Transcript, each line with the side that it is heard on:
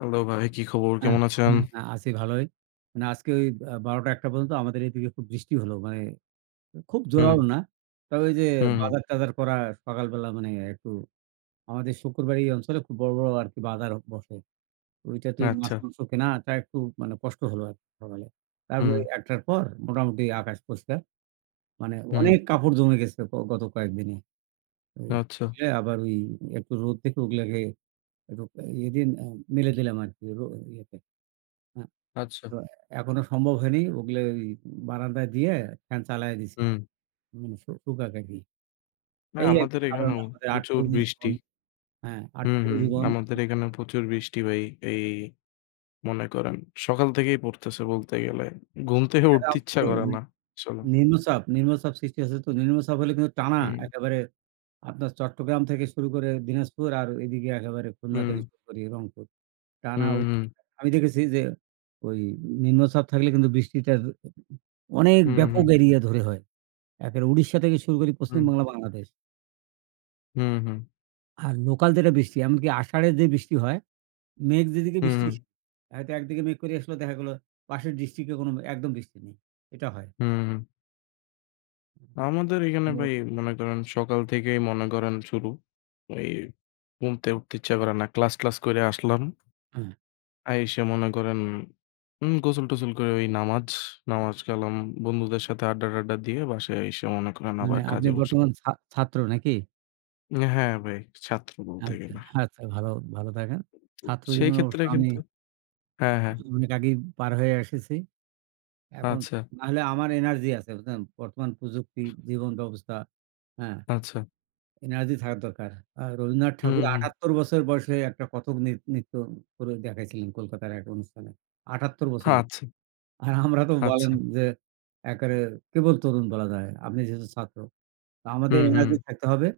left: Hello ভাই, কি খবর?
right: অ্যা
left: কেমন আছেন?
right: হ্যাঁ, আছি ভালোই। না, আজকে ওই আ ১২ টা, ১ টা পর্যন্ত আমাদের এদিকে খুব বৃষ্টি হল। মানে খুব
left: হুম।
right: জোরালো না। তবে ওই যে
left: হুম।
right: বাজার-টাজার করা সকাল বেলা মানে একটু আমাদের শুক্রবারে এই অঞ্চলে খুব বড়, বড় আর কি বাজার বসে। ওইটাতে ওই মাছ,
left: আচ্ছা।
right: মাংস কেনাটা একটু মানে কষ্ট হল আর কি সকালে। তারপর
left: হুম।
right: ১ টার পর মোটামুটি আকাশ পরিষ্কার। মানে
left: হুম।
right: অনেক কাপড় জমে গেছে, প গত কয়েকদিনে। ওই রোদ
left: আচ্ছা।
right: উঠলে আবার ওই একটু রোদ থেকে ওগুলোকে একটু ইয়ে দিয়ে ম্যা মেলে দিলাম আরকি ইয়েতে। অ্যা
left: আচ্ছা।
right: তো এখনো সম্ভব হয়নি। ওগুলো ঐ বারান্দায় দিয়ে ফ্যান চালাইয়া দিছি।
left: হুম।
right: উম শু শুকাক আর কি।
left: না,
right: এই আরকি
left: আমাদের
right: সাধারণ
left: এখানেও প্রচুর
right: [unintelligible]
left: বৃষ্টি।
right: জীবন হ্যাঁ,
left: হুম,
right: আটপৌড়ে
left: হুম।
right: জীবন।
left: আমাদের এখানে প্রচুর বৃষ্টি ভাই, এই মনে করেন সকাল থেকেই পড়তেছে বলতে গেলে ঘুম থেকে উঠতে ইচ্ছা করে না,
right: [unintelligible]
left: আসলে।
right: নিম্নচাপ, নিম্নচাপ সৃষ্টি হয়েছে তো নিম্নচাপ হলে কিন্তু টানা
left: হুম।
right: একেবারে আপনার চট্টগ্রাম থেকে শুরু করে দিনাজপুর আর ঐদিকে একেবারে খুলনা
left: হুম।
right: থেকে শুরু করে রংপুর। টানা
left: হুম,
right: ও
left: হুম।
right: আমি দেখেছি যে ওই নিম্নচাপ থাকলে কিন্তু বৃষ্টিটার অনেক
left: হুম, হুম।
right: ব্যাপক এরিয়া ধরে হয়। একে উড়িষ্যা থেকে শুরু করি
left: হুম।
right: পশ্চিমবাংলা, বাংলাদেশ।
left: হুম, হুম।
right: আর লোকাল যেটা বৃষ্টি এমনকি আষাঢ়ে যে বৃষ্টি হয়, মেঘ যেদিকে
left: হুম,
right: বৃষ্টি
left: হুম।
right: থাকে একদিকে মেঘ করে আসলে দেখা গেলো পাশের ডিস্ট্রিক্টে কোন একদম বৃষ্টি নেই। এটা হয়।
left: হুম, হুম। আমাদের এইখানে
right: [unintelligible]
left: ভাই মনে করেন সকাল থেকেই মনে করেন শুরু। এই ঘুমতে উঠতে ইচ্ছা করে না। ক্লাস টলাস করে আসলাম
right: হ্যাঁ।
left: আইসা মনে করেন উম গোসল টোসল করে ঐ নামাজ, নামাজ কালাম, বন্ধুদের সাথে আড্ডা-টাড্ডা দিয়ে বাসায় আইসা মনে করেন
right: মানে
left: আবার
right: আপনি
left: কাজে বসলাম।
right: বর্তমান ছা ছাত্র নাকি?
left: হ্যাঁ ভাই, ছাত্র বলতে
right: আচ্ছা,
left: গেলে।
right: আচ্ছা ভাল, ভালো থাকেন।
left: সেই
right: ছাত্রজীবনে
left: ক্ষেত্রে
right: অবশ্য আমি
left: কিন্তু, হ্যাঁ হ্যাঁ।
right: অনেক আগেই পার হয়ে এসেছি। এখন
left: আচ্ছা।
right: নাহলে আমার এনার্জি আছে বুঝলেন বর্তমান প্রযুক্তি জীবন ব্যবস্থা, হ্যাঁ।
left: আচ্ছা।
right: এনার্জি থাকা দরকার। আ রবীন্দ্রনাথ
left: হুম,
right: ঠাকুর
left: হুম।
right: ৭৮ বছর বয়সে, একটা কথক ন্রি নৃত্য করে দেখাইছিলেন কলকাতার এক অনুষ্ঠানে, ৭৮ বছরে।
left: আচ্ছা।
right: আর আমরা তো বলেন
left: আচ্ছা।
right: যে এক্কারে কেবল তরুণ বলা যায়। আপনি যেহেতু ছাত্র। তো আমাদের
left: হুম, হুম।
right: এনার্জি থাকতে হবে।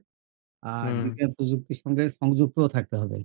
right: আর
left: হুম।
right: বিজ্ঞান প্রযুক্তির সঙ্গে সংযুক্তও থাকতে হবে।